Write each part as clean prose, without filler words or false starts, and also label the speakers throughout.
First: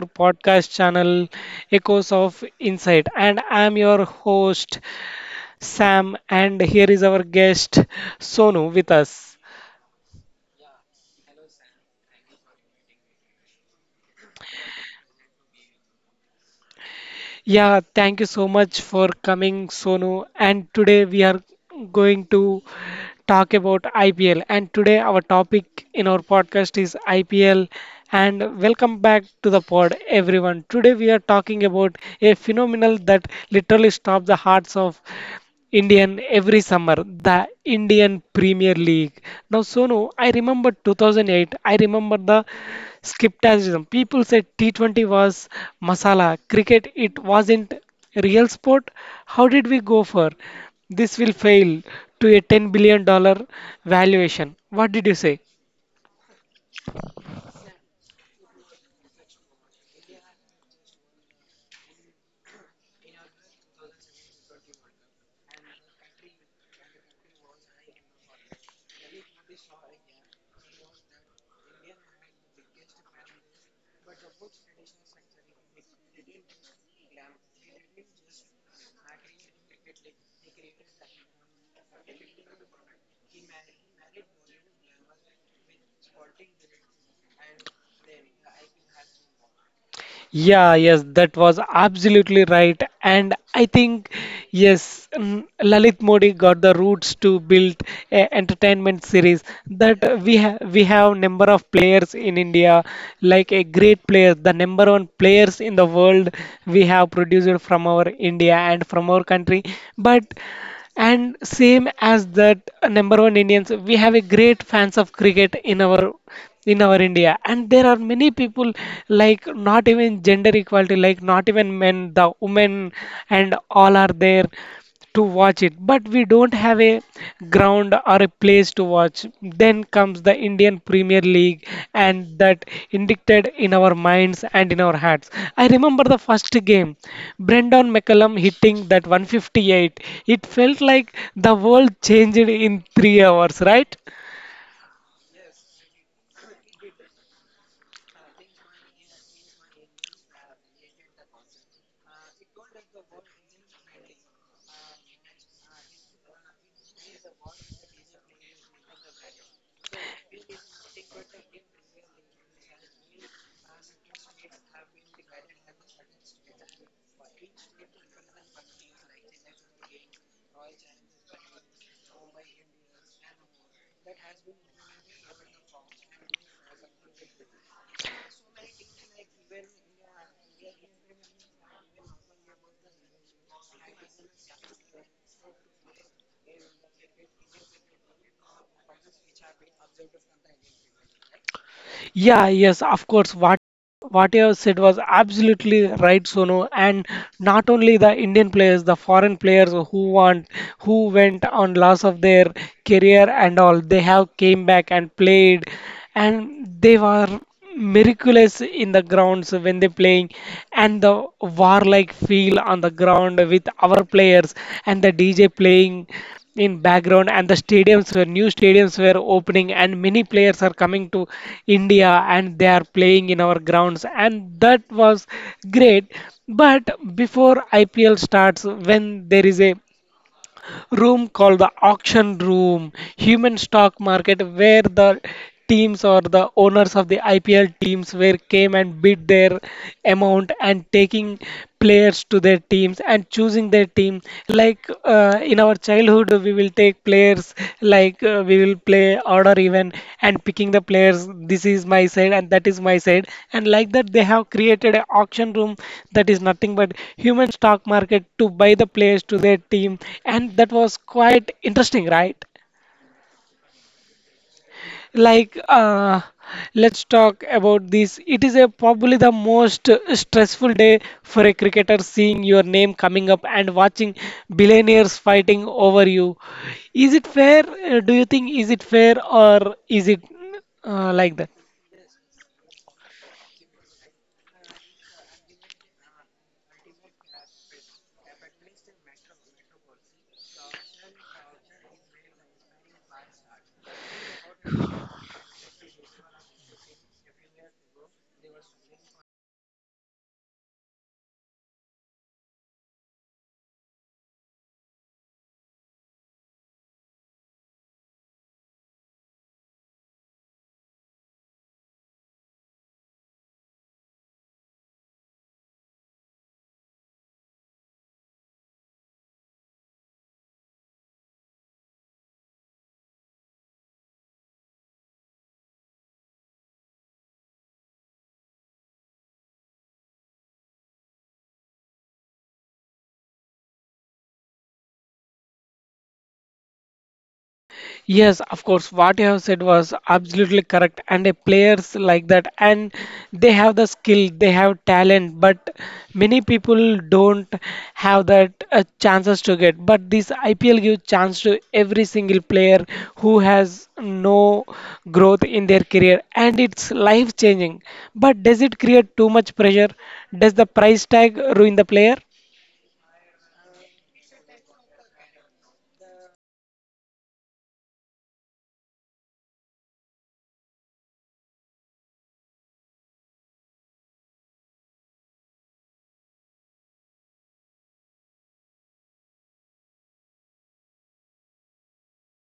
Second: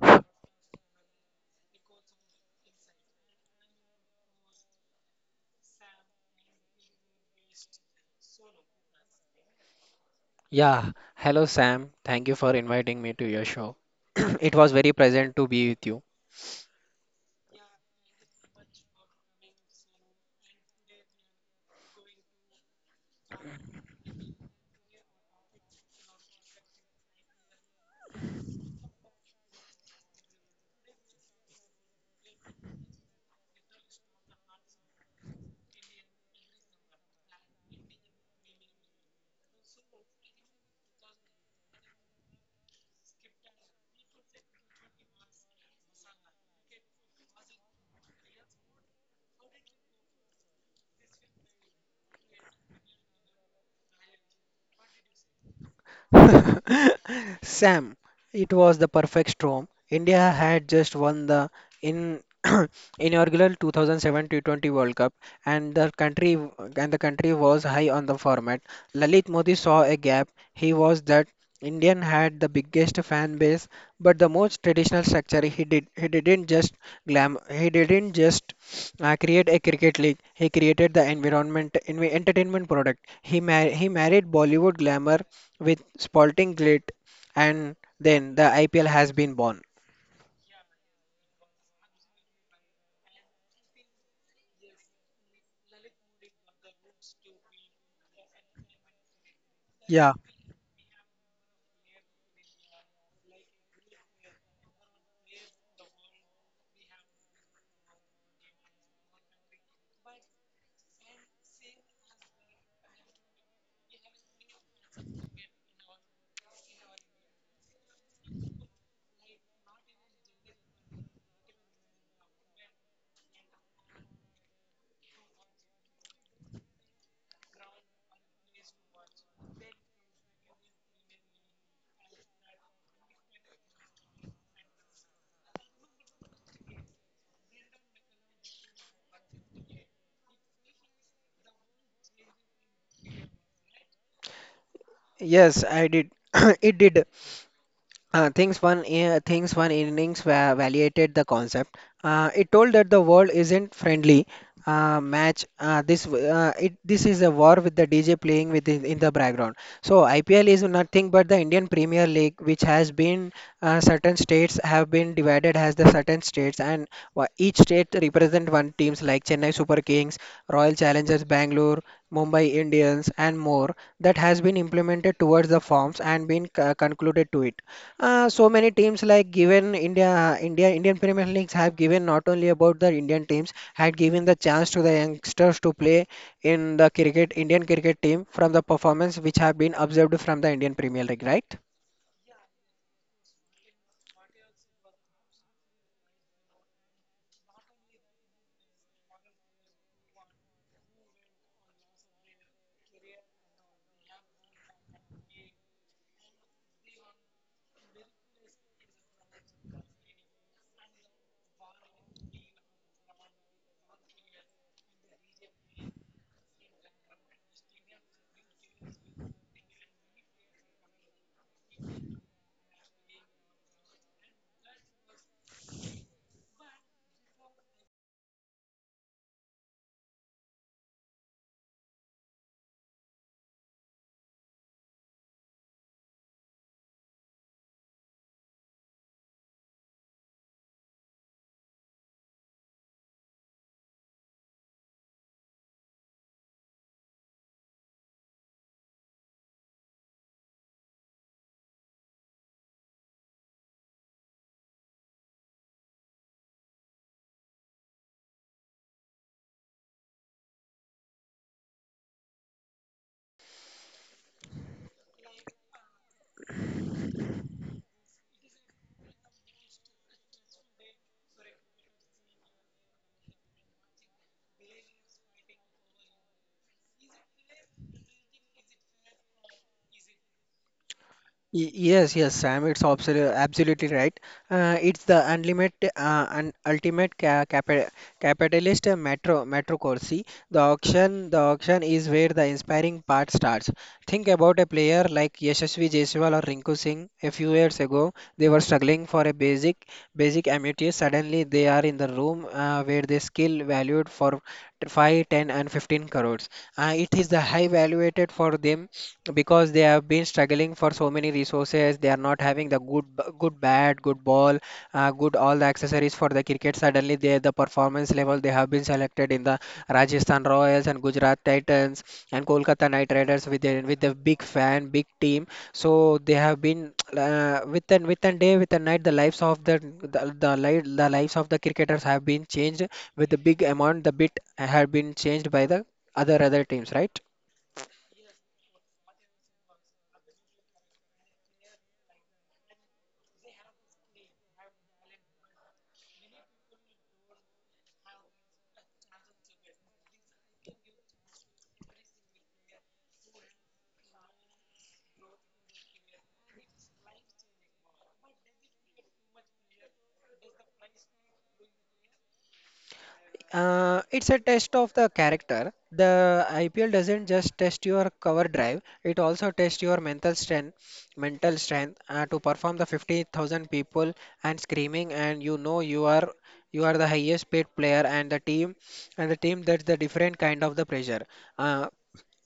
Speaker 1: podcast channel Echoes of Insight, and I'm your host Sam, and here is our guest Sonu with us.
Speaker 2: Yeah, hello Sam. Thank you for inviting me to your show. It was very pleasant to be with you.
Speaker 1: Yeah, thank you so much for coming Sonu, and today we are going to talk about IPL. And today, our topic in our podcast is IPL. And welcome back to the pod, everyone. Today, we are talking about a phenomenon that literally stops the hearts of Indian every summer, the Indian Premier League. Now, Sonu, I remember 2008, I remember the skepticism. People said T20 was masala, cricket, it wasn't real sport. How did we go for? This will fail to a $10 billion dollar valuation. What did you say?
Speaker 2: Sam, it was the perfect storm. India had just won the in inaugural 2007 T20 World Cup, and the country was high on the format. Lalit Modi saw a gap. He was that Indian had the biggest fan base, but the most traditional structure. He didn't just glam. He didn't just create a cricket league. He created the environment entertainment product. He married Bollywood glamour with Sporting Glit, and then the IPL has been born.
Speaker 1: Yeah, yes, that was absolutely right. And I think, yes, Lalit Modi got the roots to build a entertainment series that
Speaker 2: Yeah,
Speaker 1: we have number of players in India, like a great player, the number one players in the world we have produced from our India and from our country. But and same as that number one Indians, we have a great fans of cricket in our India, and there are many people like not even gender equality, like not even men, the women, and all are there to watch it. But we don't have a ground are a place to watch. Then comes the Indian Premier League, and that indicted in our minds and in our hearts. I remember the first game, Brendan McCullum hitting that 158. It felt like the world changed in 3 hours, right?
Speaker 2: yes, I did. It did. Things one innings validated the concept. It told that the world isn't friendly match. This w- it This is a war with the DJ playing within in the background. So IPL is nothing but the Indian Premier League, which has been certain states have been divided as the certain states, and each state represent one teams like Chennai Super Kings, Royal Challengers Bangalore, Mumbai Indians, and more that has been implemented towards the forms and been concluded to it. So many teams like given Indian Premier Leagues have given not only about the Indian teams, had given the chance to the youngsters to play in the cricket, Indian cricket team from the performance which have been observed from the Indian Premier League, right?
Speaker 1: Yeah, yes, of course. What you have said was absolutely right, Sonu. And not only the Indian players, the foreign players who want who went on loss of their career and all, they have came back and played, and they were miraculous in the grounds when they playing, and the warlike feel on the ground with our players and the DJ playing in background, and the stadiums were new stadiums were opening, and many players are coming to India and they are playing in our grounds, and that was great. But before IPL starts, when there is a room called the auction room, human stock market, where the teams or the owners of the IPL teams were came and bid their amount and taking players to their teams and choosing their team, like in our childhood we will take players, like we will play order even and picking the players. This is my side and that is my side. And like that, they have created an auction room that is nothing but human stock market to buy the players to their team. And that was quite interesting, right? like uh, let's talk about this. It is a probably the most stressful day for a cricketer, seeing your name coming up and watching billionaires fighting over you. Is it fair? Do you think is it fair, or is it like that
Speaker 2: Yes, yes, Sam, it's absolutely right. It's the unlimited, un ultimate capitalist metro. The auction is where the inspiring part starts. Think about a player like Yashasvi Jaiswal or Rinku Singh. A few years ago, they were struggling for a basic amenities. Suddenly, they are in the room where their skill valued for 5, 10, and 15 crores. It is the high valuated for them because they have been struggling for so many resources they are not having the good good bat good ball good all the accessories for the cricket suddenly they the performance level they have been selected in the Rajasthan Royals and Gujarat Titans and Kolkata Knight Riders with with a big fan big team, so they have been with an day with a night the lives of the lives of the cricketers have been changed with the big amount the bit have been changed by the other teams, right.
Speaker 1: Yes, of course. What you have said was absolutely correct. And a players like that, and they have the skill, they have talent, but many people don't have that chances to get. But this IPL gives chance to every single player who has no growth in their career, and it's life changing. But does it create too much pressure? Does the price tag ruin the player?
Speaker 2: It's a test of the character. The IPL doesn't just test your cover drive; it also tests your mental strength to perform the 50,000 people and screaming, and you know you are the highest paid player and the team that's the different kind of the pressure. Uh,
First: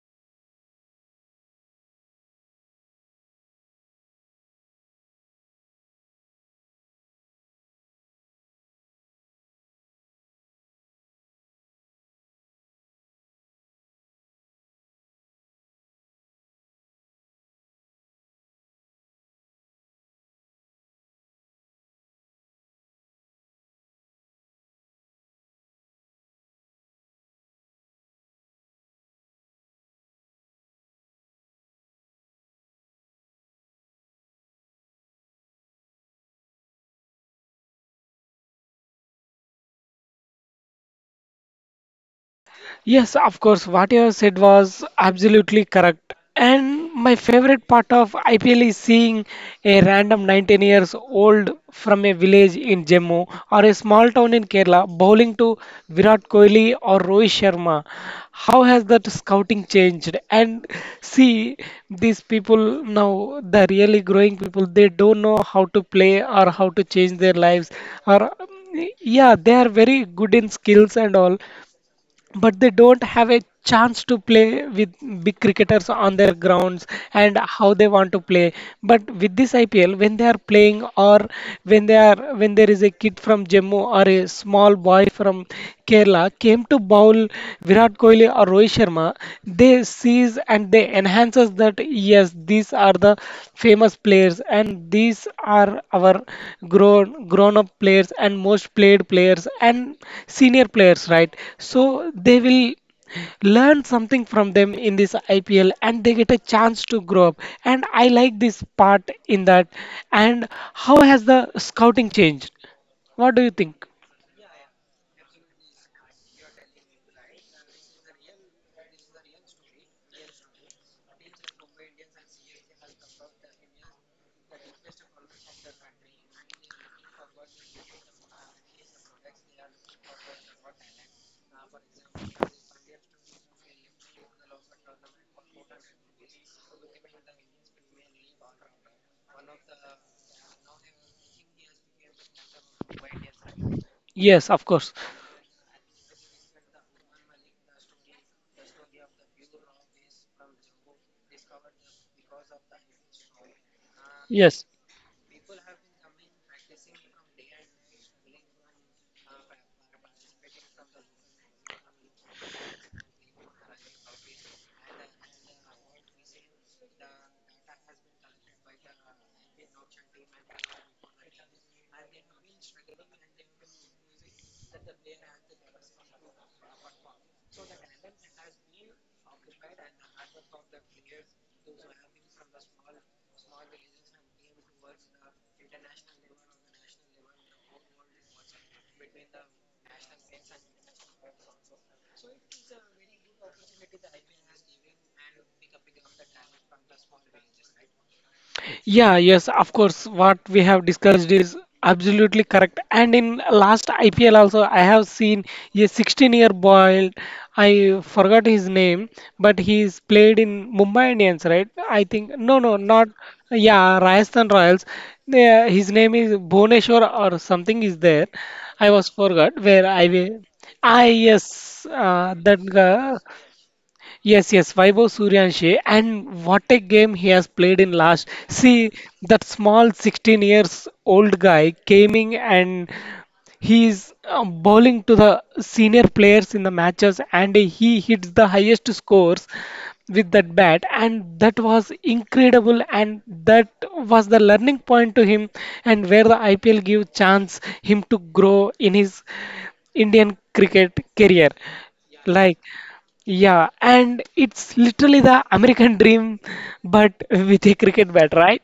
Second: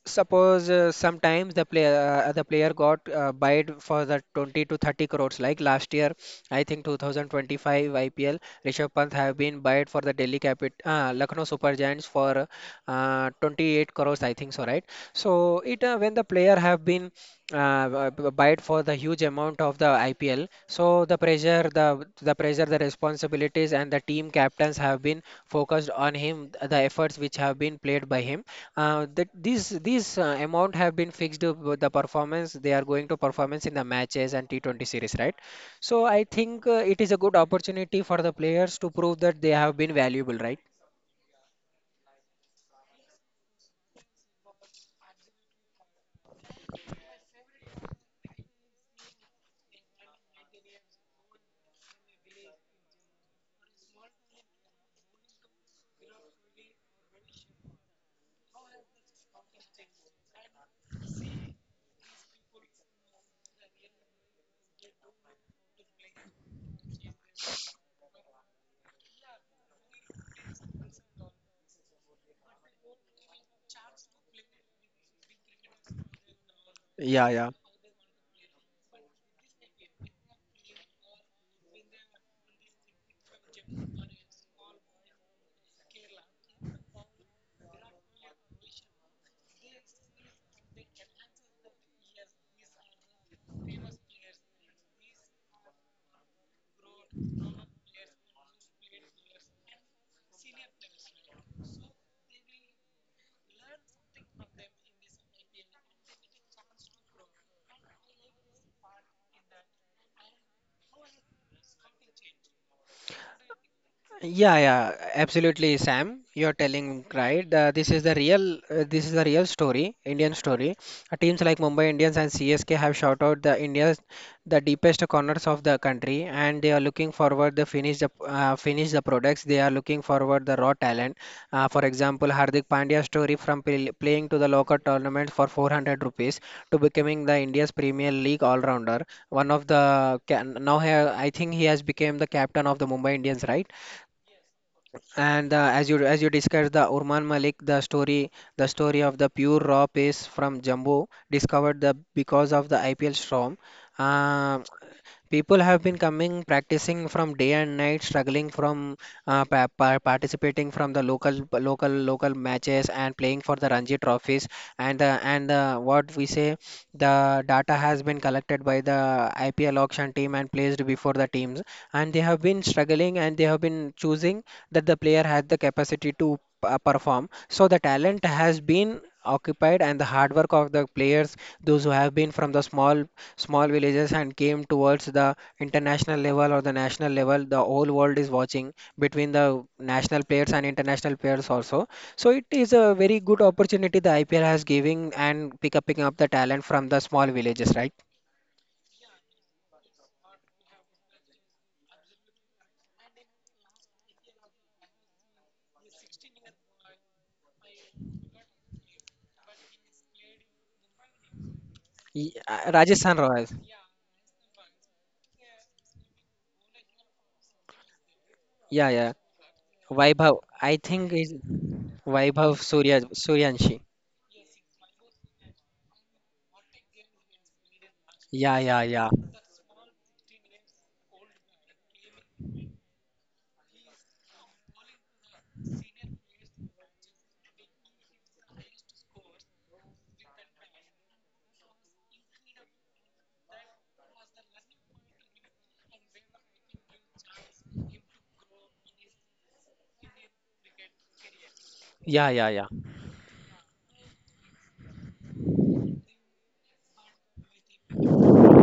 Speaker 2: Suppose sometimes the player got bid for the 20 to 30 crores. Like last year, I think 2025 IPL, Rishabh Pant have been bid for the Delhi Capit Lucknow Super Giants for 28 crores. I think so, right? So it when the player have been buy it for the huge amount of the IPL. So the pressure, the responsibilities, and the team captains have been focused on him. The efforts which have been played by him, that these amount have been fixed with the performance they are going to performance in the matches and T20 series, right? So I think it is a good opportunity for the players to prove that they have been valuable, right?
Speaker 1: Yes, of course, what you have said was absolutely correct. And my favorite part of IPL is seeing a random 19 years old from a village in Jammu or a small town in Kerala bowling to Virat Kohli or Rohit Sharma. How has that scouting changed? And see, these people now, the really growing people, they don't know how to play or how to change their lives or yeah, they are very good in skills and all, but they don't have a chance to play with big cricketers on their grounds,
Speaker 2: Yeah,
Speaker 1: and
Speaker 2: yeah.
Speaker 1: how they want to play. But with this IPL, when they are playing, or when they are, when there is a kid from Jammu or a small boy from Kerala came to bowl Virat Kohli or Rohit Sharma, they sees and they enhances that yes, these are the famous players, and these are our grown up players and most played players and senior players, right? So they will learn something from them in this IPL, and they get a chance to grow up. And I like this part in that. And how has the scouting changed? What do you think?
Speaker 2: Yeah, yeah, absolutely, Sam. You're telling right. This is the real story, Indian story. Teams like Mumbai Indians and CSK have shot out the India's the deepest corners of the country, and they are looking forward to finish the products. They are looking forward the raw talent. For example, Hardik Pandya's story from playing to the local tournament for 400 rupees to becoming the India's Premier League all-rounder. One of the ca- Now he, I think he has become the captain of the Mumbai Indians, right?
Speaker 1: Yes, of course.
Speaker 2: And as you discussed the Urman Malik, the story of the pure raw pace from Jumbo discovered the because of the IPL storm. Uh,
Speaker 1: Yes.
Speaker 2: People have been coming, practicing from day and night, struggling from pa pa participating from the local matches and playing for the Ranji trophies. And what we say, the data has been collected by the IPL auction team and placed before the teams. And they have been struggling and they have been choosing that the player has the capacity to perform. So the talent has been occupied and the hard work of the players, those who have been from the small villages and came towards the international level or the national level, the whole world is watching between the national players and international players also. So it is a very good opportunity the IPL has giving and picking up the talent from the small villages, right?
Speaker 1: Yeah, yes, of course. What we have discussed is absolutely correct. And in last IPL also, I have seen a 16-year boy. I forgot his name, but he's played in Mumbai Indians, right? I think no, no, not
Speaker 2: Rajasthan Royals.
Speaker 1: yeah, Rajasthan Royals. Yeah, his name is Bhuvneshwar or something is there.
Speaker 2: Yeah,
Speaker 1: I was
Speaker 2: yeah.
Speaker 1: forgot where I
Speaker 2: Vaibhav.
Speaker 1: will.
Speaker 2: I
Speaker 1: Ah,
Speaker 2: think is
Speaker 1: yes,
Speaker 2: Vaibhav
Speaker 1: that guy.
Speaker 2: Suryanshi.
Speaker 1: Yes, yes, Vaibhav Suryanshi, and what a game he has played in last.
Speaker 2: Yeah, yeah,
Speaker 1: See,
Speaker 2: yeah.
Speaker 1: that small 16 years old guy came in, and he is bowling to the senior players in the matches, and he hits the highest scores with that bat, and that was incredible, and that was the learning point to him, and where the IPL gave chance him to grow in his Indian cricket career.
Speaker 2: Yeah, yeah,
Speaker 1: Like,
Speaker 2: yeah,
Speaker 1: yeah, and it's literally the American dream, but with a cricket bat, right?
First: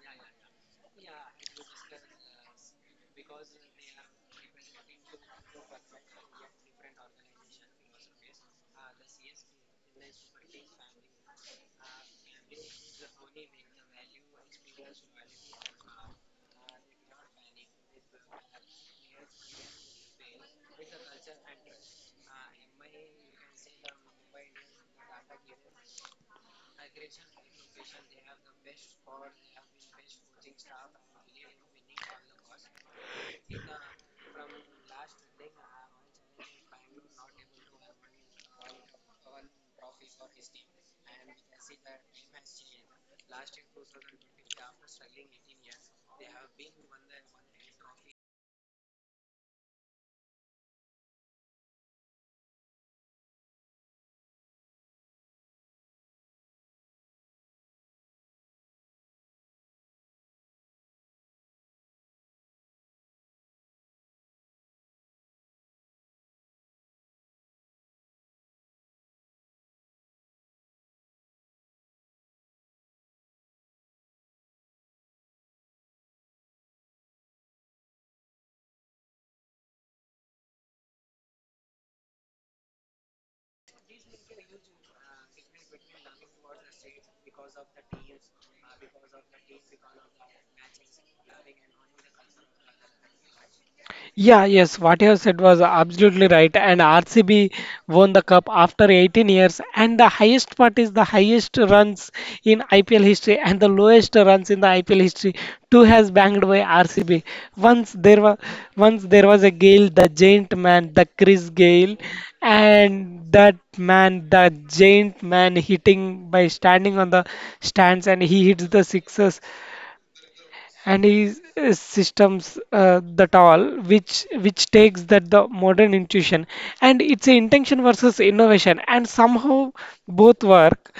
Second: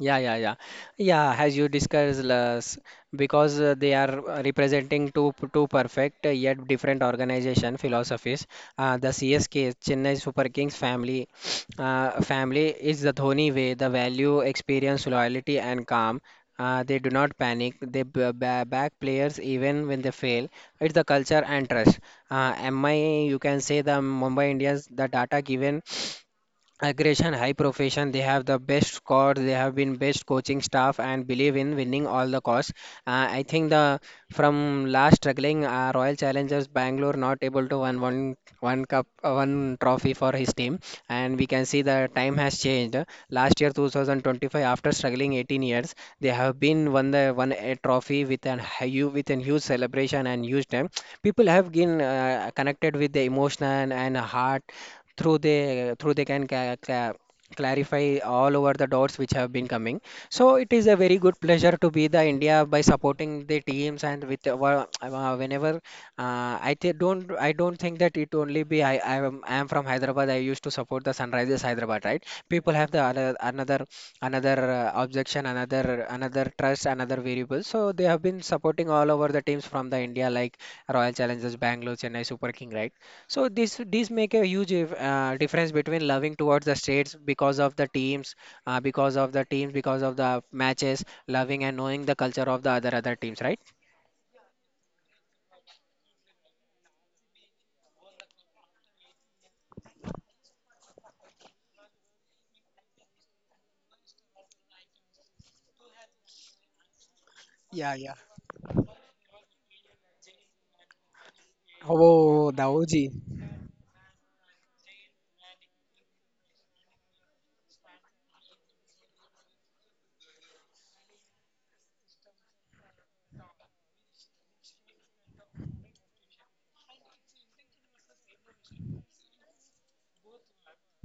Speaker 2: yeah, yeah, yeah. As you discussed, because they are representing two perfect yet different organization philosophies. The CSK Chennai Super Kings family family is the Dhoni way. The value, experience, loyalty, and calm. They do not panic. They back players even when they fail. It's the culture and trust. MI, you can say the Mumbai Indians, the data given aggression, high profession. They have the best squad, they have been best coaching staff, and believe in winning all the cause. I think the from last struggling Royal Challengers Bangalore not able to win one cup one trophy for his team, and we can see the time has changed. Last year 2025, after struggling 18 years, they have been won the won a trophy with an huge celebration and huge time. People have been connected with the emotion and heart through they can clarify all over the dots which have been coming. So it is a very good pleasure to be the India by supporting the teams and with our, whenever I don't think that it only be I am from Hyderabad. I used to support the Sunrisers Hyderabad, right? People have another objection, another trust, another variable. So they have been supporting all over the teams from the India like Royal Challengers Bangalore, Chennai Super King, right? So this make a huge difference between loving towards the states because of the teams, because of the matches, loving and knowing the culture of the other teams, right?
Speaker 1: Yeah, yes, what you have said was absolutely right. And RCB won the cup after 18 years, and the highest part is the highest runs in IPL history and the lowest runs in the IPL history. Two has banged by RCB.
Speaker 2: Yeah,
Speaker 1: Once
Speaker 2: yeah.
Speaker 1: there was once there was a Gale, the giant man, the Chris Gale,
Speaker 2: Oh, the OG.
Speaker 1: and that man, the giant man hitting by standing on the stands and he hits the sixes, and his systems that all which takes that the modern intuition, and it's a intention versus innovation, and somehow both work.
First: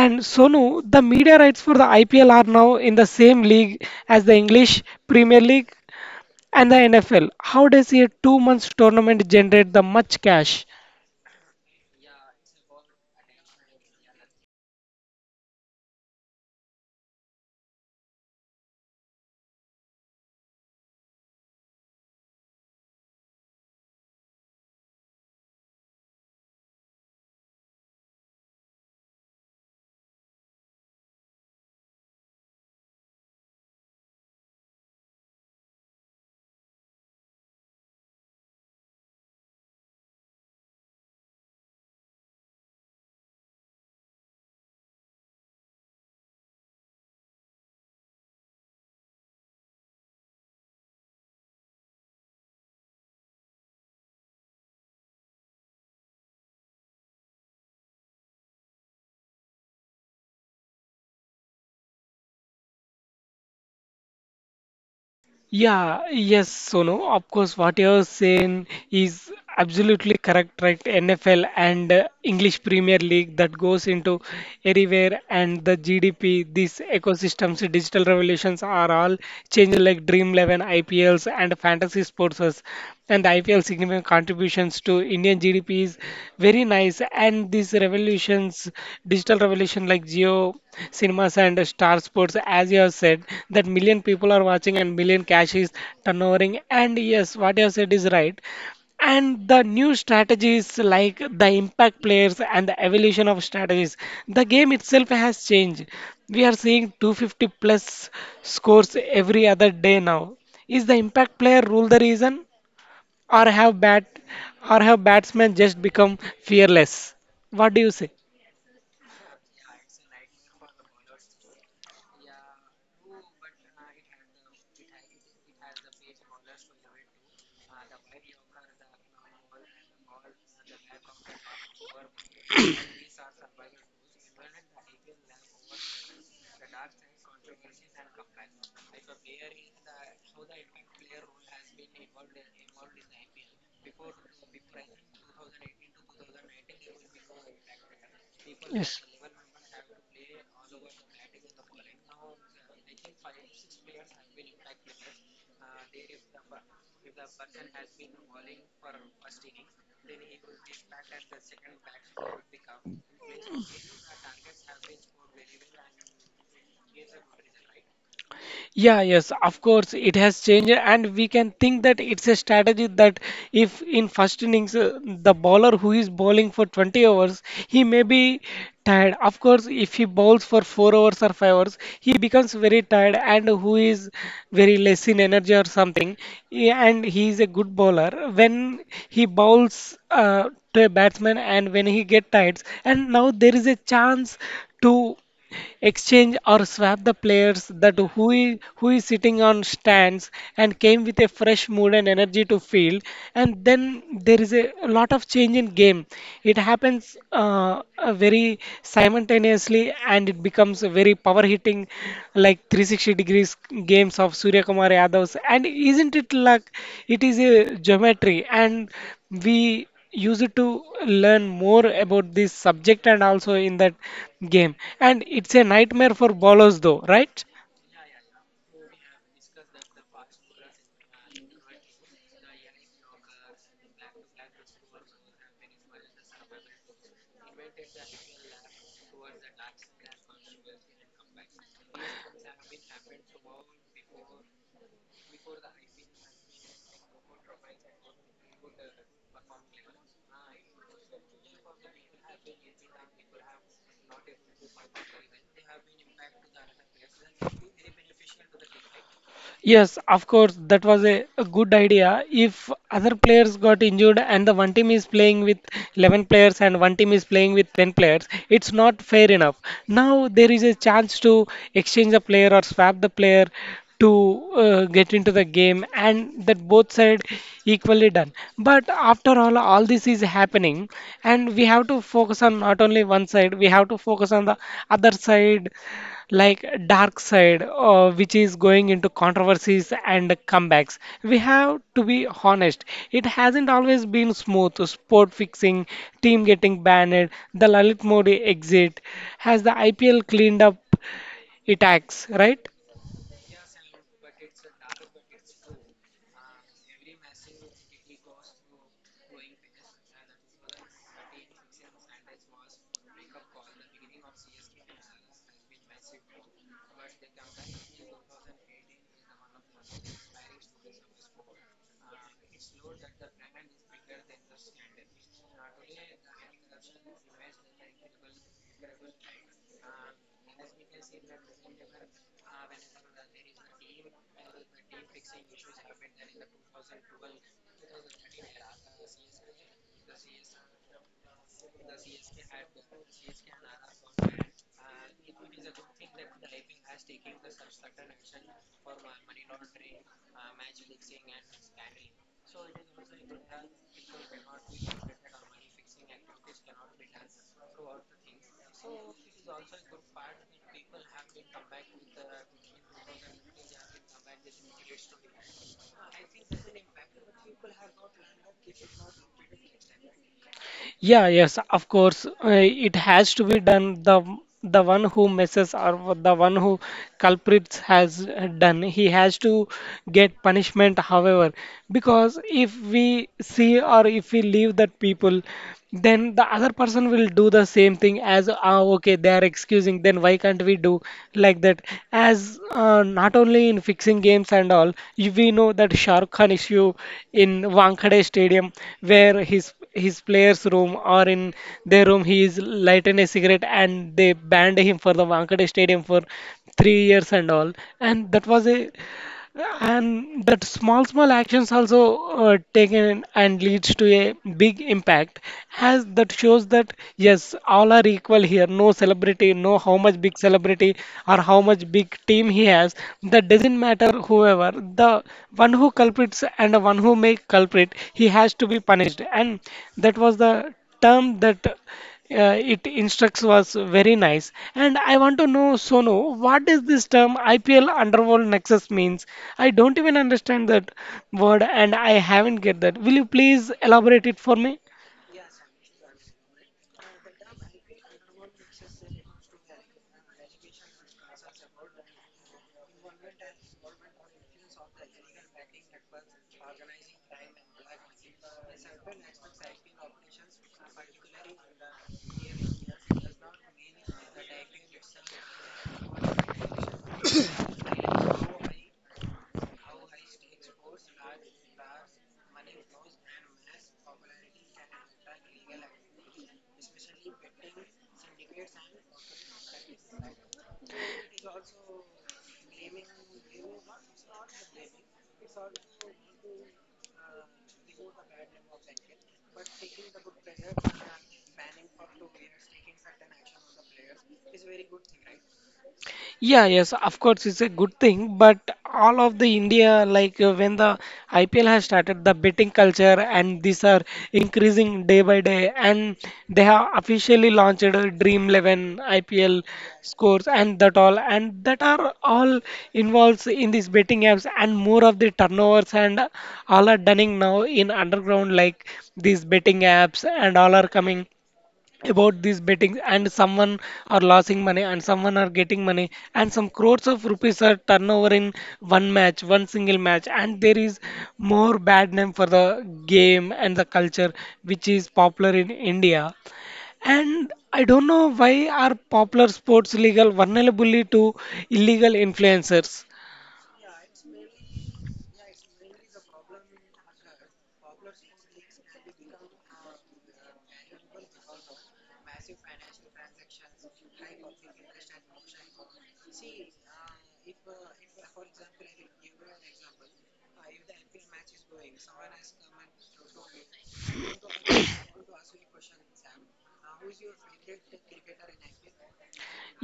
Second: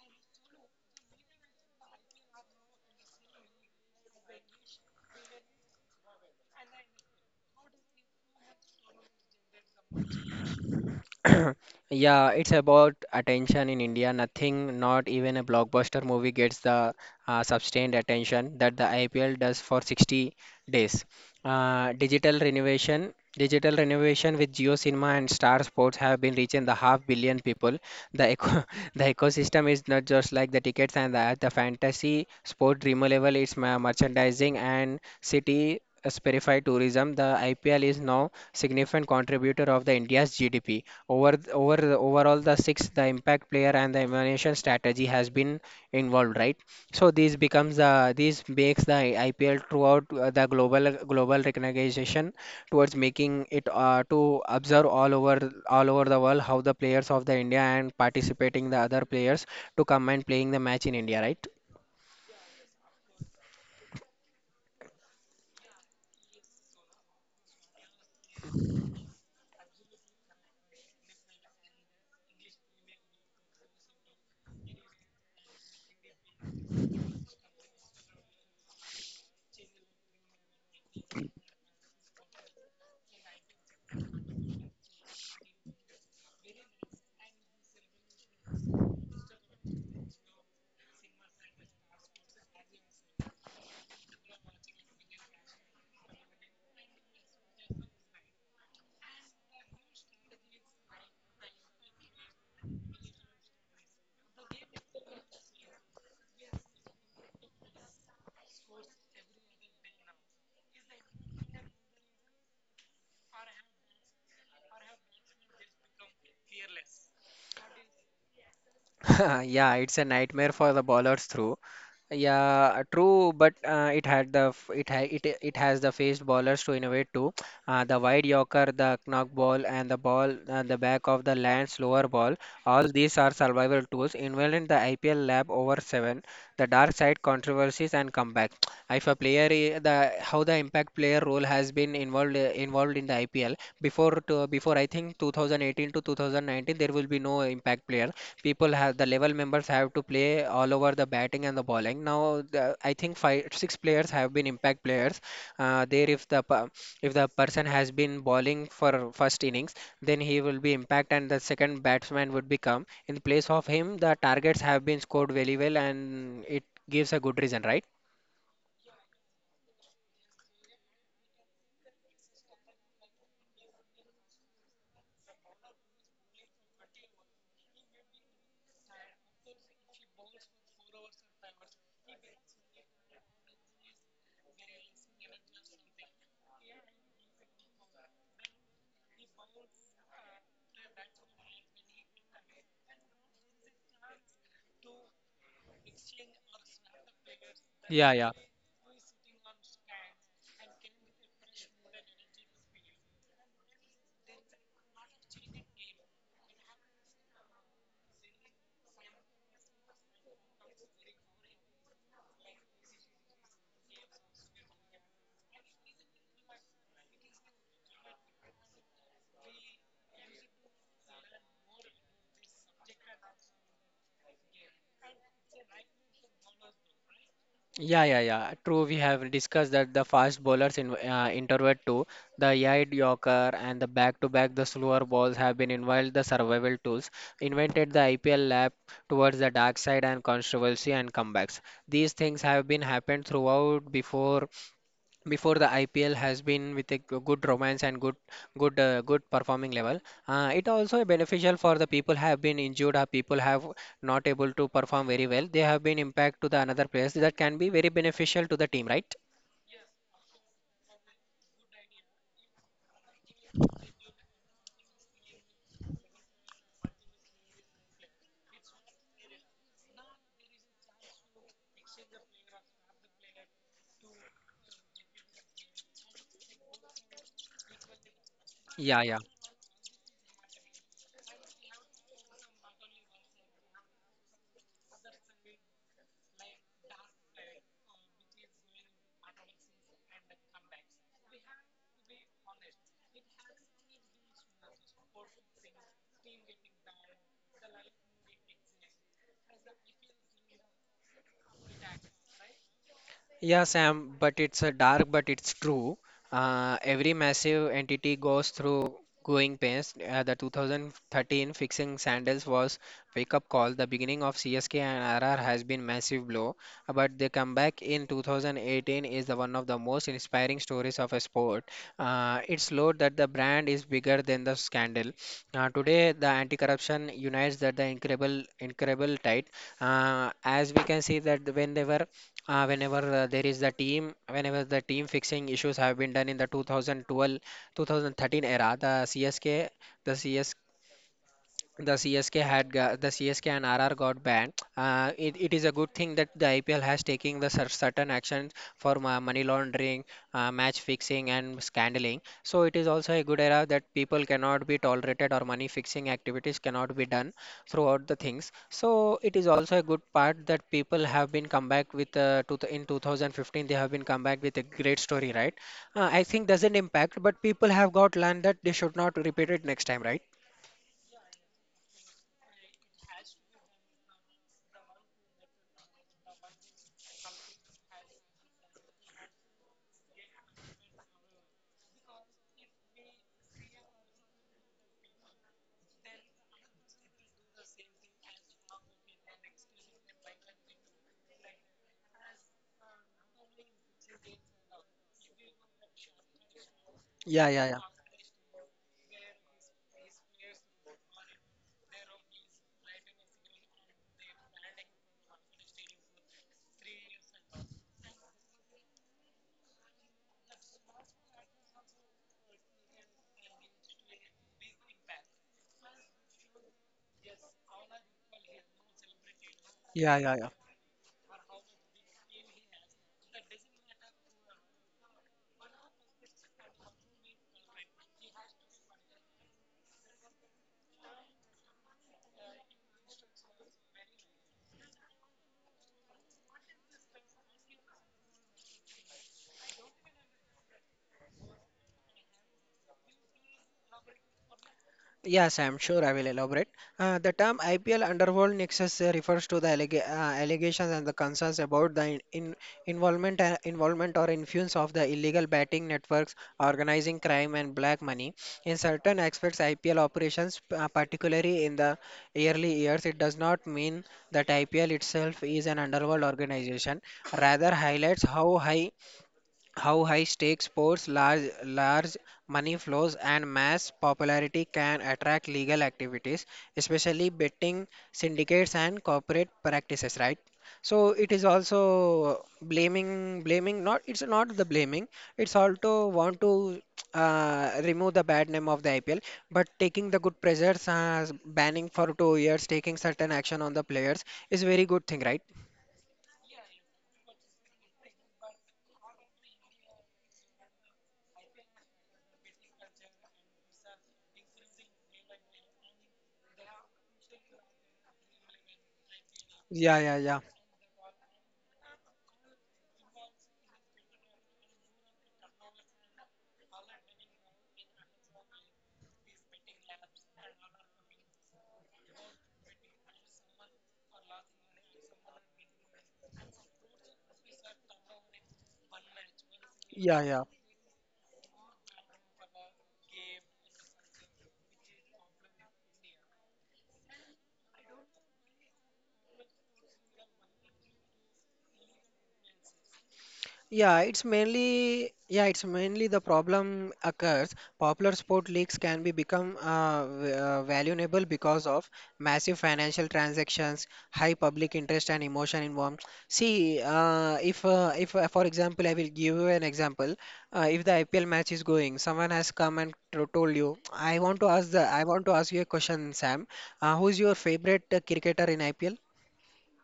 Speaker 1: And Sonu, the media rights for the IPL are now in the same league as the English Premier League and the NFL. How does a 2 months tournament generate the much cash?
Speaker 2: Yeah, it's about attention in India. Nothing, not even a blockbuster movie, gets the sustained attention that the IPL does for 60 days. Digital renovation with Geo Cinema and Star Sports have been reaching the half billion people. The eco the ecosystem is not just like the tickets and the ads. The fantasy sport dreamer level is merchandising and city. Spirify tourism, the IPL is now significant contributor of the India's GDP. Overall the six, the impact player and the elimination strategy has been involved, right? So this makes the IPL throughout the global recognition towards making it to observe all over the world how the players of the India and participating the other players to come and playing the match in India, right?
Speaker 1: Yeah, yes, Sonu. Of course, what you're saying is absolutely correct, right? NFL and English Premier League that goes into everywhere, and the GDP, these ecosystems, digital revolutions are all changing, like Dream 11, IPLs, and fantasy sports, and the IPL significant contributions to Indian GDP is very nice. And these revolutions, digital revolution like Geo, cinemas and star sports, as you have said, that million people are watching and million cash is turnovering. And yes, what you have said is right. And the new strategies like the impact players and the evolution of strategies. The game itself has changed. We are seeing 250 plus scores every other day now. Is the impact player rule the reason, or have bat, or have batsmen just become fearless? What do you say?
Speaker 2: Yeah, it's a nightmare for the bowlers through. Yeah, true, but it had the f- it ha it it has the faced bowlers to innovate too. The wide yorker, the knock ball, and the ball the back of the land slower ball. All these are survival tools involved in the IPL lab over seven, the dark side controversies and comeback. If a player I- the How the impact player role has been involved in the IPL before I think 2018 to 2019 there will be no impact player. People have
Speaker 1: Yes.
Speaker 2: the level members have to play all over the batting and the bowling now, I think five six players have been impact players. There If the if the person has been bowling for first innings, then he will be impact and the second batsman would become in place of him. The targets have been scored very well and it gives a good reason, right?
Speaker 1: Yeah, yes, of course, it has changed, and we can think that it's a strategy that if in first innings the bowler who is bowling for 20 hours, he may be tired. Of course, if he bowls for 4 hours or 5 hours, he becomes very tired and who is very less in energy or something, yeah, and he is a good bowler. When he bowls to a batsman and when he get tired, and now there is a chance to exchange or swap the players that
Speaker 2: Yeah, yeah.
Speaker 1: who is sitting on stands and came with a fresh mood and energy to field, and then there is a lot of change in game. It happens very simultaneously, and it becomes a very power hitting like 360 degrees games of Surya Kumar Yadav's, and isn't it like it is a geometry, and we use it to learn more about this subject and also in that game. And it's a nightmare for bowlers though, right?
Speaker 2: Yeah, yeah, yeah. True, we have discussed that the fast bowlers in introvert too. The eight yorker and the back-to-back the slower balls have been involved the survival tools, invented the IPL lap towards the dark side and controversy and comebacks. These things have been happened throughout before the IPL has been with a good romance and good performing level. It also beneficial for the people have been injured or people have not able to perform very well. They have been impact to the another players that can be very beneficial to the team, right?
Speaker 1: Yes, of course, that was a good idea. If other players got injured and the one team is playing with 11 players and one team is playing with 10 players, it's not fair enough. Now there is a chance to exchange the player or swap the player to get into the game, and that both side equally done. But
Speaker 2: Yeah, yeah.
Speaker 1: after all this is happening, and we have to focus on not only one side, we have to focus on the other side, like Dark Side, which is going into controversies and comebacks. We have to be honest, it hasn't always been smooth. Sport fixing, team getting banned, the Lalit Modi exit. Has the IPL cleaned up its acts, right?
Speaker 2: Yeah, Sam, but it's a dark, but it's true. Every massive entity goes through growing pains. The 2013 fixing Sandals was wake-up call. The beginning of CSK and RR has been massive blow, but the comeback in 2018 is the one of the most inspiring stories of a sport. It showed that the brand is bigger than the scandal. Today, the anti-corruption unites that the incredible tight. As we can see that whenever there is the team, fixing issues have been done in the 2012 2013 era, the CSK the CS the CSK had got, the CSK and RR got banned. It is a good thing that the IPL has taken the certain actions for money laundering, match fixing, and scandaling. So it is also a good era that people cannot be tolerated or money fixing activities cannot be done throughout the things. So it is also a good part that people have been come back with to in 2015 they have been come back with a great story, right? I think doesn't impact, but people have got learned that they should not repeat it next time, right?
Speaker 1: Yeah, yes, of course. It has to be done. The one who messes or the one who culprits has done. He has to get punishment, however, because if we see or if we leave that people, then the other person will do the same thing as ah, okay, they are excusing. Then why can't we do like that? As Not only in fixing games and all, we know that Shahrukh Khan issue
Speaker 2: Yeah,
Speaker 1: in
Speaker 2: yeah, yeah.
Speaker 1: Wankhede Stadium where his player's room or in their room, he is lighting a cigarette and they banned him for the Wankhede Stadium for 3 years and all. And that was a and that small small actions also taken and leads to a big impact, as that shows that yes all are equal here, no celebrity, no how
Speaker 2: Yeah,
Speaker 1: much big
Speaker 2: yeah, yeah.
Speaker 1: celebrity or how much big team he has, that doesn't matter, whoever the one who culprits and the one who make culprit he has to be punished. And that was the term that it instructs was very nice. And I want to know, Sonu, what is this term IPL Underworld Nexus means? I don't even understand that word and I haven't get that. Will you please elaborate it for me?
Speaker 2: Yes, I'm sure I will elaborate. The term IPL Underworld Nexus refers to the allegations and the concerns about the involvement or influence of the illegal betting networks, organizing crime, and black money. In certain aspects, IPL operations, particularly in the early years, it does not mean that IPL itself is an underworld organization. Rather, highlights how high-stakes sports, large money flows, and mass popularity can attract legal activities, especially betting syndicates and corporate practices, right? So it is also blaming. Not it's not the blaming. It's also want to remove the bad name of the IPL, but taking the good pressures, banning for 2 years, taking certain action on the players is very good thing, right?
Speaker 1: Yeah, yes, of course, it's a good thing. But all of the India, like when the IPL has started, the betting culture and these are increasing day by day. And they have officially launched a Dream 11 IPL
Speaker 2: Yeah, yeah, yeah,
Speaker 1: scores and that all. And that are all involves in these betting apps and more of the turnovers and all are done now in underground, like these betting apps and all are coming about these betting, and someone are losing money and someone are getting money and some crores of rupees are turnover in one single
Speaker 2: yeah,
Speaker 1: match,
Speaker 2: yeah.
Speaker 1: and there is more bad name for the game and the culture which is popular in India. And I don't know why are popular sports legal vulnerable to illegal influencers.
Speaker 2: Yeah, it's mainly the problem occurs. Popular sport leagues can be become valuable because of massive financial transactions, high public interest, and emotion involved. See, if for example, I will give you an example. If the IPL match is going, someone has come and told you, I want to ask you a question, Sam. Who's your favorite cricketer in IPL?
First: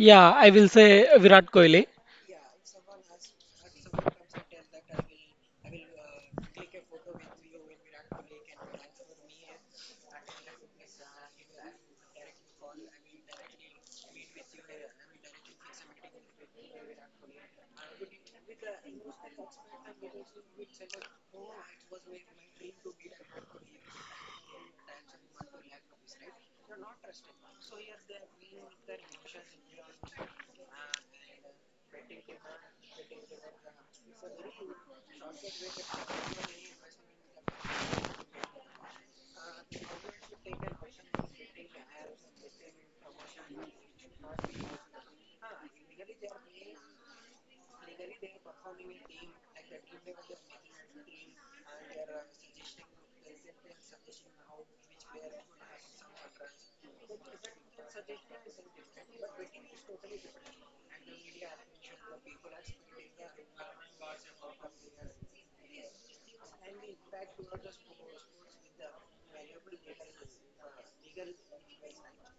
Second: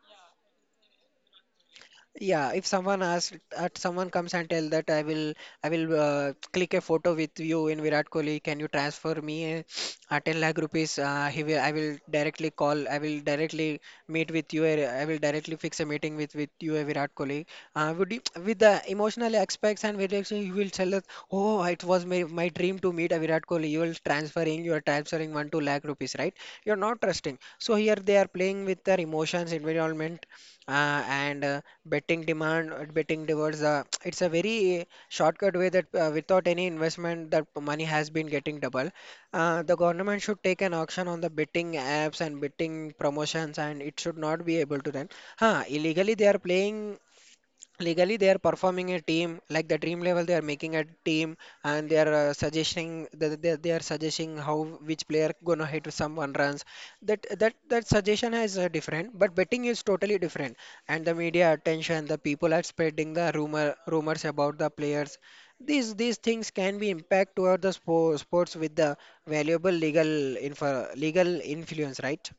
Speaker 1: Yeah, I will say Virat Kohli.
Speaker 2: Yeah, if someone asks, someone comes and tell that I will click a photo with you in Virat Kohli. Can you transfer me 10 lakh rupees? I will directly call. I will directly meet with you. I will directly fix a meeting with you, Virat Kohli. Would you, with the emotional aspects and with action, you will tell us, oh, it was my dream to meet a Virat Kohli. You are transferring one two lakh rupees, right? You're not trusting. So here they are playing with their emotions, environment and betting demand betting towards it's a very shortcut way that without any investment that money has been getting double. The government should take an auction on the betting apps and betting promotions and it should not be able to, then illegally they are playing, legally they are performing a team like the dream level they are making a team, and they are suggesting that, they are suggesting how which player gonna hit someone runs. That suggestion is different, but betting is totally different. And the media attention, the people are spreading the rumors about the players. These things can be impact toward the sports with the legal influence, right?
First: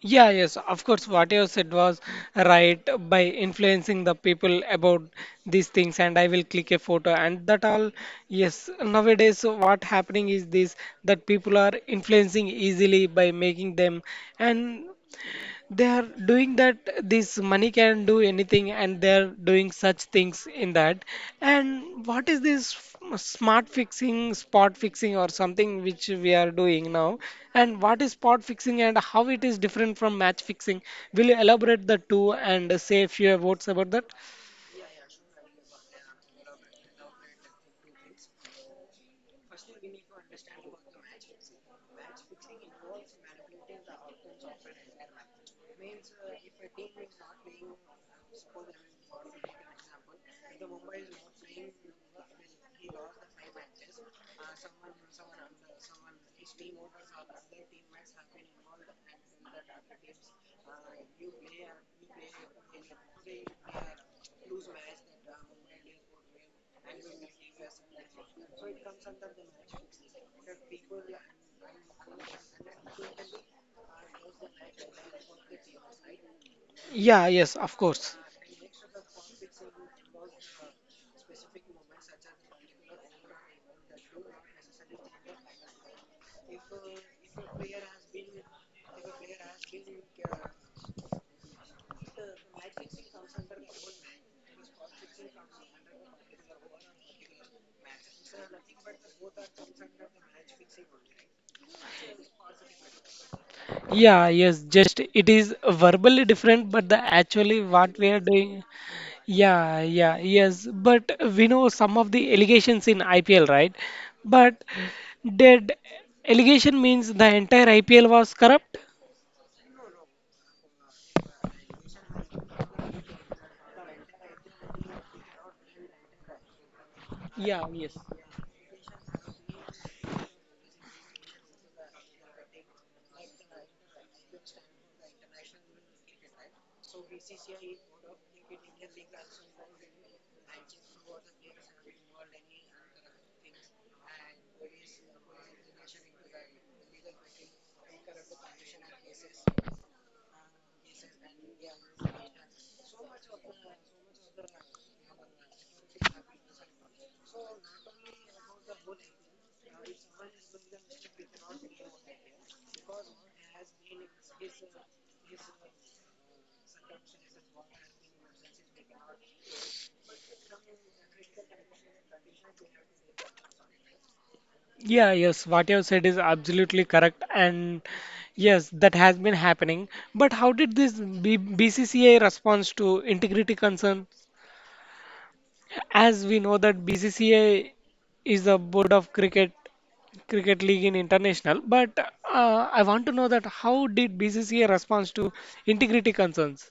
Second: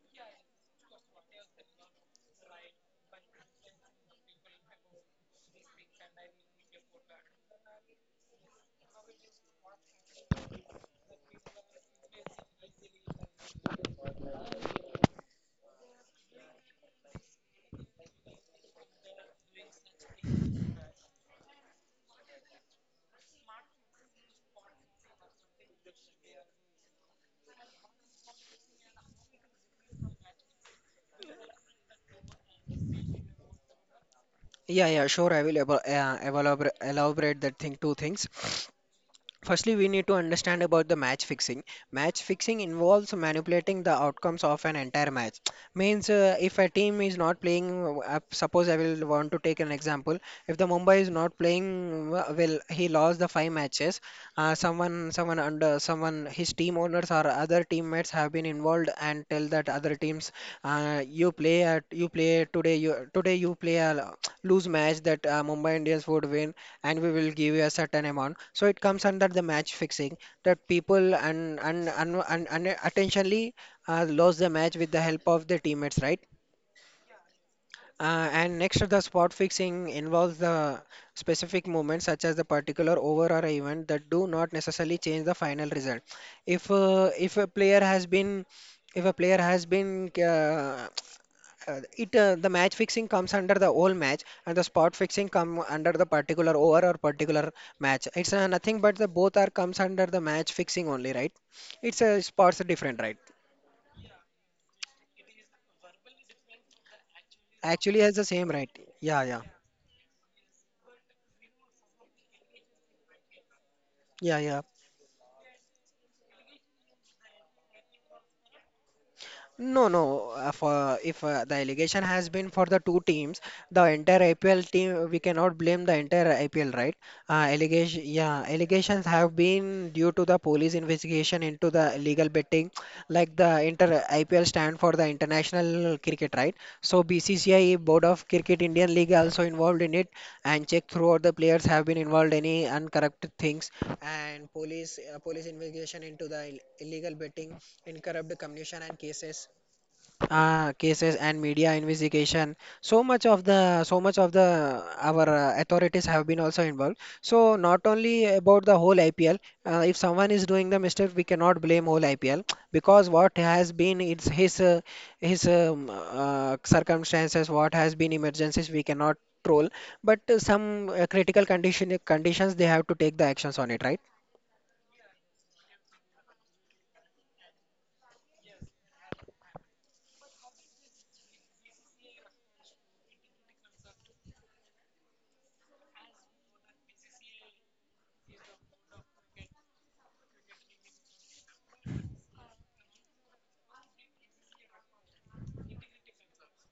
Speaker 1: Yeah, yes, of course, what you said was right, by influencing the people about these things, and I will click a photo and that all. Yes, nowadays what happening is this, that people are influencing easily by making them, and they are doing that this money can do anything and they're doing such things in that. And what is this smart fixing, spot fixing, or something which we are doing now, and what is spot fixing and how it is different from match fixing? Will you elaborate the two and say a few words about that?
Speaker 2: Yeah, yeah, sure. I will elaborate that thing two things. Firstly, we need to understand about the match fixing. Match fixing involves manipulating the outcomes of an entire match. Means, if a team is not playing, suppose I will want to take an example. If the Mumbai is not playing well, he lost the five matches. Someone under someone, his team owners or other teammates have been involved and tell that other teams, you play today, you play a lose match that Mumbai Indians would win and we will give you a certain amount. So it comes under the match fixing, that people and attentionally lose the match with the help of the teammates, right?
Speaker 1: Yeah, yes, of course.
Speaker 2: And next, the spot fixing involves the specific movements such as the particular over or event that do not necessarily change the final result. If a player has been if a player has been it The match fixing comes under the whole match and the spot fixing come under the particular over or particular match. It's nothing but the both are comes under the match fixing only, right? It's a spots different, right?
Speaker 1: Yeah, yes, just it is verbally different but the actually what
Speaker 2: Actually
Speaker 1: we
Speaker 2: has
Speaker 1: are
Speaker 2: the same,
Speaker 1: doing.
Speaker 2: right? Yeah, yeah.
Speaker 1: Yeah, yeah, yes. But we know some of the allegations in IPL, right?
Speaker 2: Yeah, yeah.
Speaker 1: But did allegation means the entire IPL was corrupt?
Speaker 2: No, no. For If the allegation has been for the two teams, the entire IPL team we cannot blame the entire IPL, right?
Speaker 1: Yeah, yes.
Speaker 2: Yeah, allegations have been due to the police investigation into the illegal betting, like the inter IPL stand for the international cricket, right? So BCCI Board of Cricket Indian League also involved in it, and check throughout the players have been involved any uncorrupted things, and police investigation into the illegal betting, incorrupt communication and cases. Ah, cases and media investigation. So much of the our authorities have been also involved. So not only about the whole IPL. If someone is doing the mistake, we cannot blame whole IPL because what has been it's his circumstances, what has been emergencies, we cannot troll. But some critical conditions they have to take the actions on it, right?
Speaker 1: Yeah, yes, what you have said is absolutely correct, and yes, that has been happening. But how did this B BCCI response to integrity concern? As we know that BCCI is the board of cricket league in international. But I want to know that how did BCCA response to integrity concerns?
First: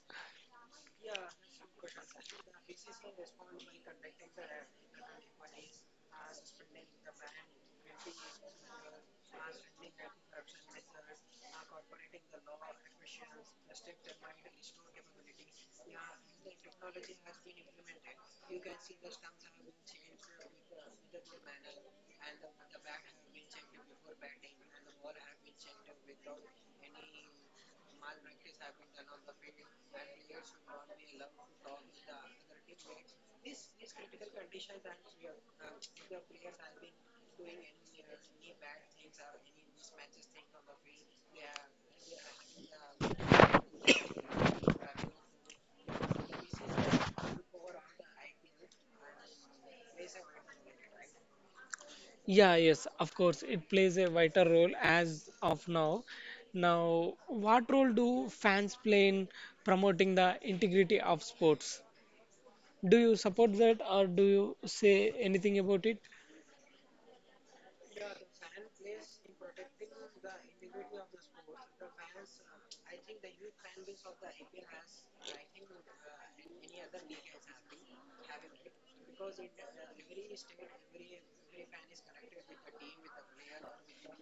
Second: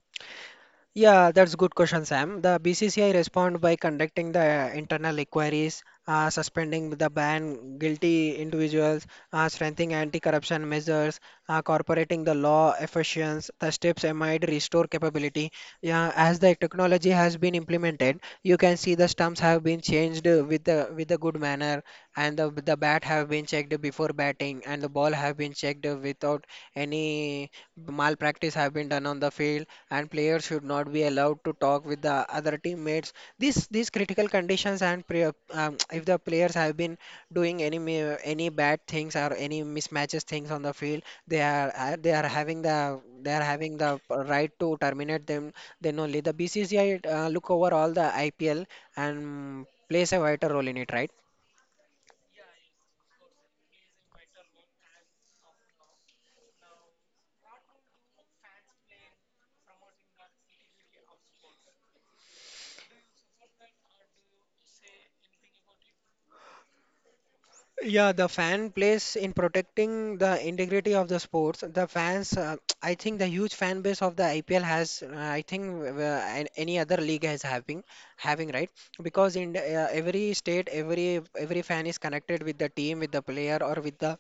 Speaker 2: Yeah, that's good question, Sam. The BCCI respond by conducting the internal inquiries, suspending the ban guilty individuals, strengthening anti-corruption measures, corporating the law efficiency. The steps might restore capability. Yeah, as the technology has been implemented, you can see the stumps have been changed with a good manner, and the bat have been checked before batting, and the ball have been checked without any malpractice have been done on the field and players should not be allowed to talk with the other teammates. These critical conditions and if the players have been doing any any bad things or any mismatches things on the field, they are having the right to terminate them. Then only the BCCI look over all the IPL and plays a vital role in it, right?
Speaker 1: Yeah, yes, of course, it plays a vital role as of now. Now, what role do fans play in promoting the integrity of sports? Do you support that, or do you say anything about it?
Speaker 2: Yeah, the fan plays in protecting the integrity of the sports. The fans, I think the huge fan base of the IPL has, I think an- any other league has having, right? Because every state, every fan is connected with the team, with the player, or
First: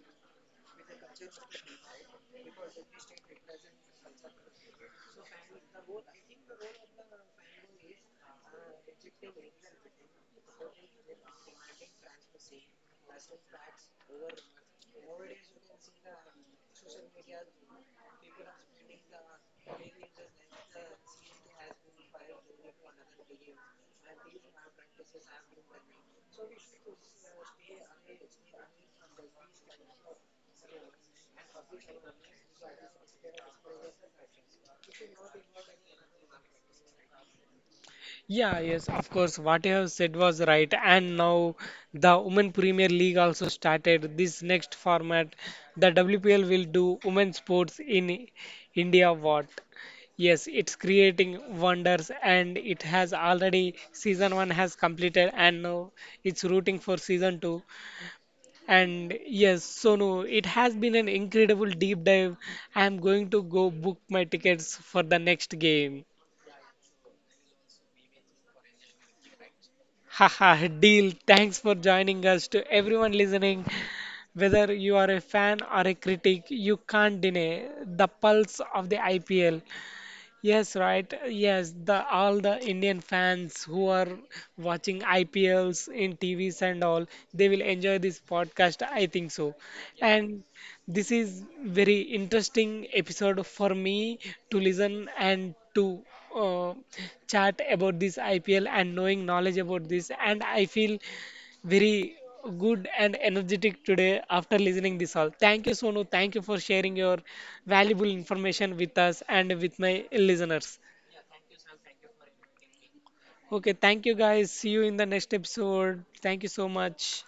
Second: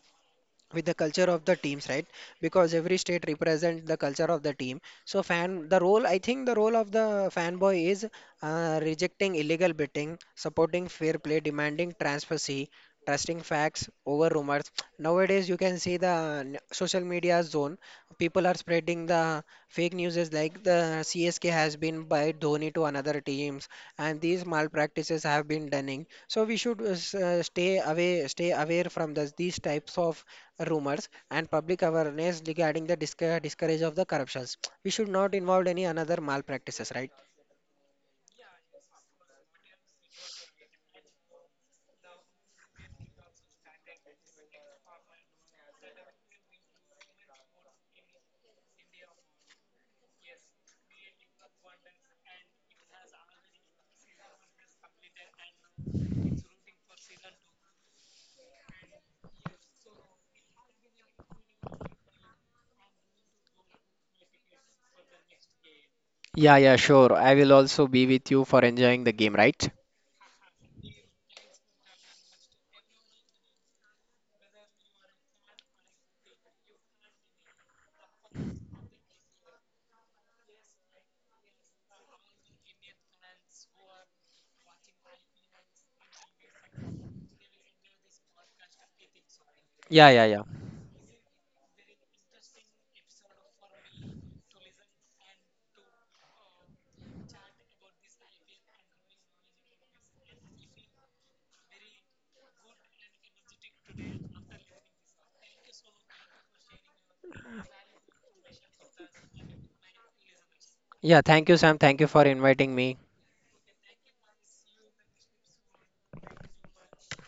Speaker 2: with the culture of the teams, right? Because every state represents the culture of the team. So fan the role I think the role of the fanboy is rejecting illegal betting, supporting fair play, demanding transparency, trusting facts over rumors. Nowadays you can see the social media zone. People are spreading the fake news like the CSK has been by Dhoni to another teams, and these malpractices have been done, so we should stay aware from this, these types of rumors and public awareness regarding the discourage of the corruptions. We should not involve any another malpractices, right?
Speaker 1: Yeah, yes, of course. What you have said was right. And now the Women Premier League also started this next format. The WPL will do women's sports in India. What? Yes, it's creating wonders, and it has already season one has completed, and now it's rooting for season two. And yes, Sonu, it has been an incredible deep dive. I am going to go book my tickets for the next game.
Speaker 2: Yeah, yeah, sure. I will also be with you for enjoying the game, right?
Speaker 1: Haha, deal. Thanks for joining us. To everyone listening, whether you are a fan or a critic, you can't deny the pulse of the IPL. Yes, right. Yes, the all the Indian fans who are watching IPLs in TVs and all, they will enjoy this podcast, I think so. Yeah.
Speaker 2: Yeah, yeah, yeah.
Speaker 1: And this is very interesting episode for me to listen and to uh, chat about this IPL and knowing knowledge about this. And I feel very good and energetic today after listening this all. Thank you, Sonu. Thank you for sharing your valuable information with us and with my listeners.
Speaker 2: Yeah, thank you, Sam. Thank you for inviting me.
Speaker 1: Okay, thank you guys. See you in the next episode. Thank you so much.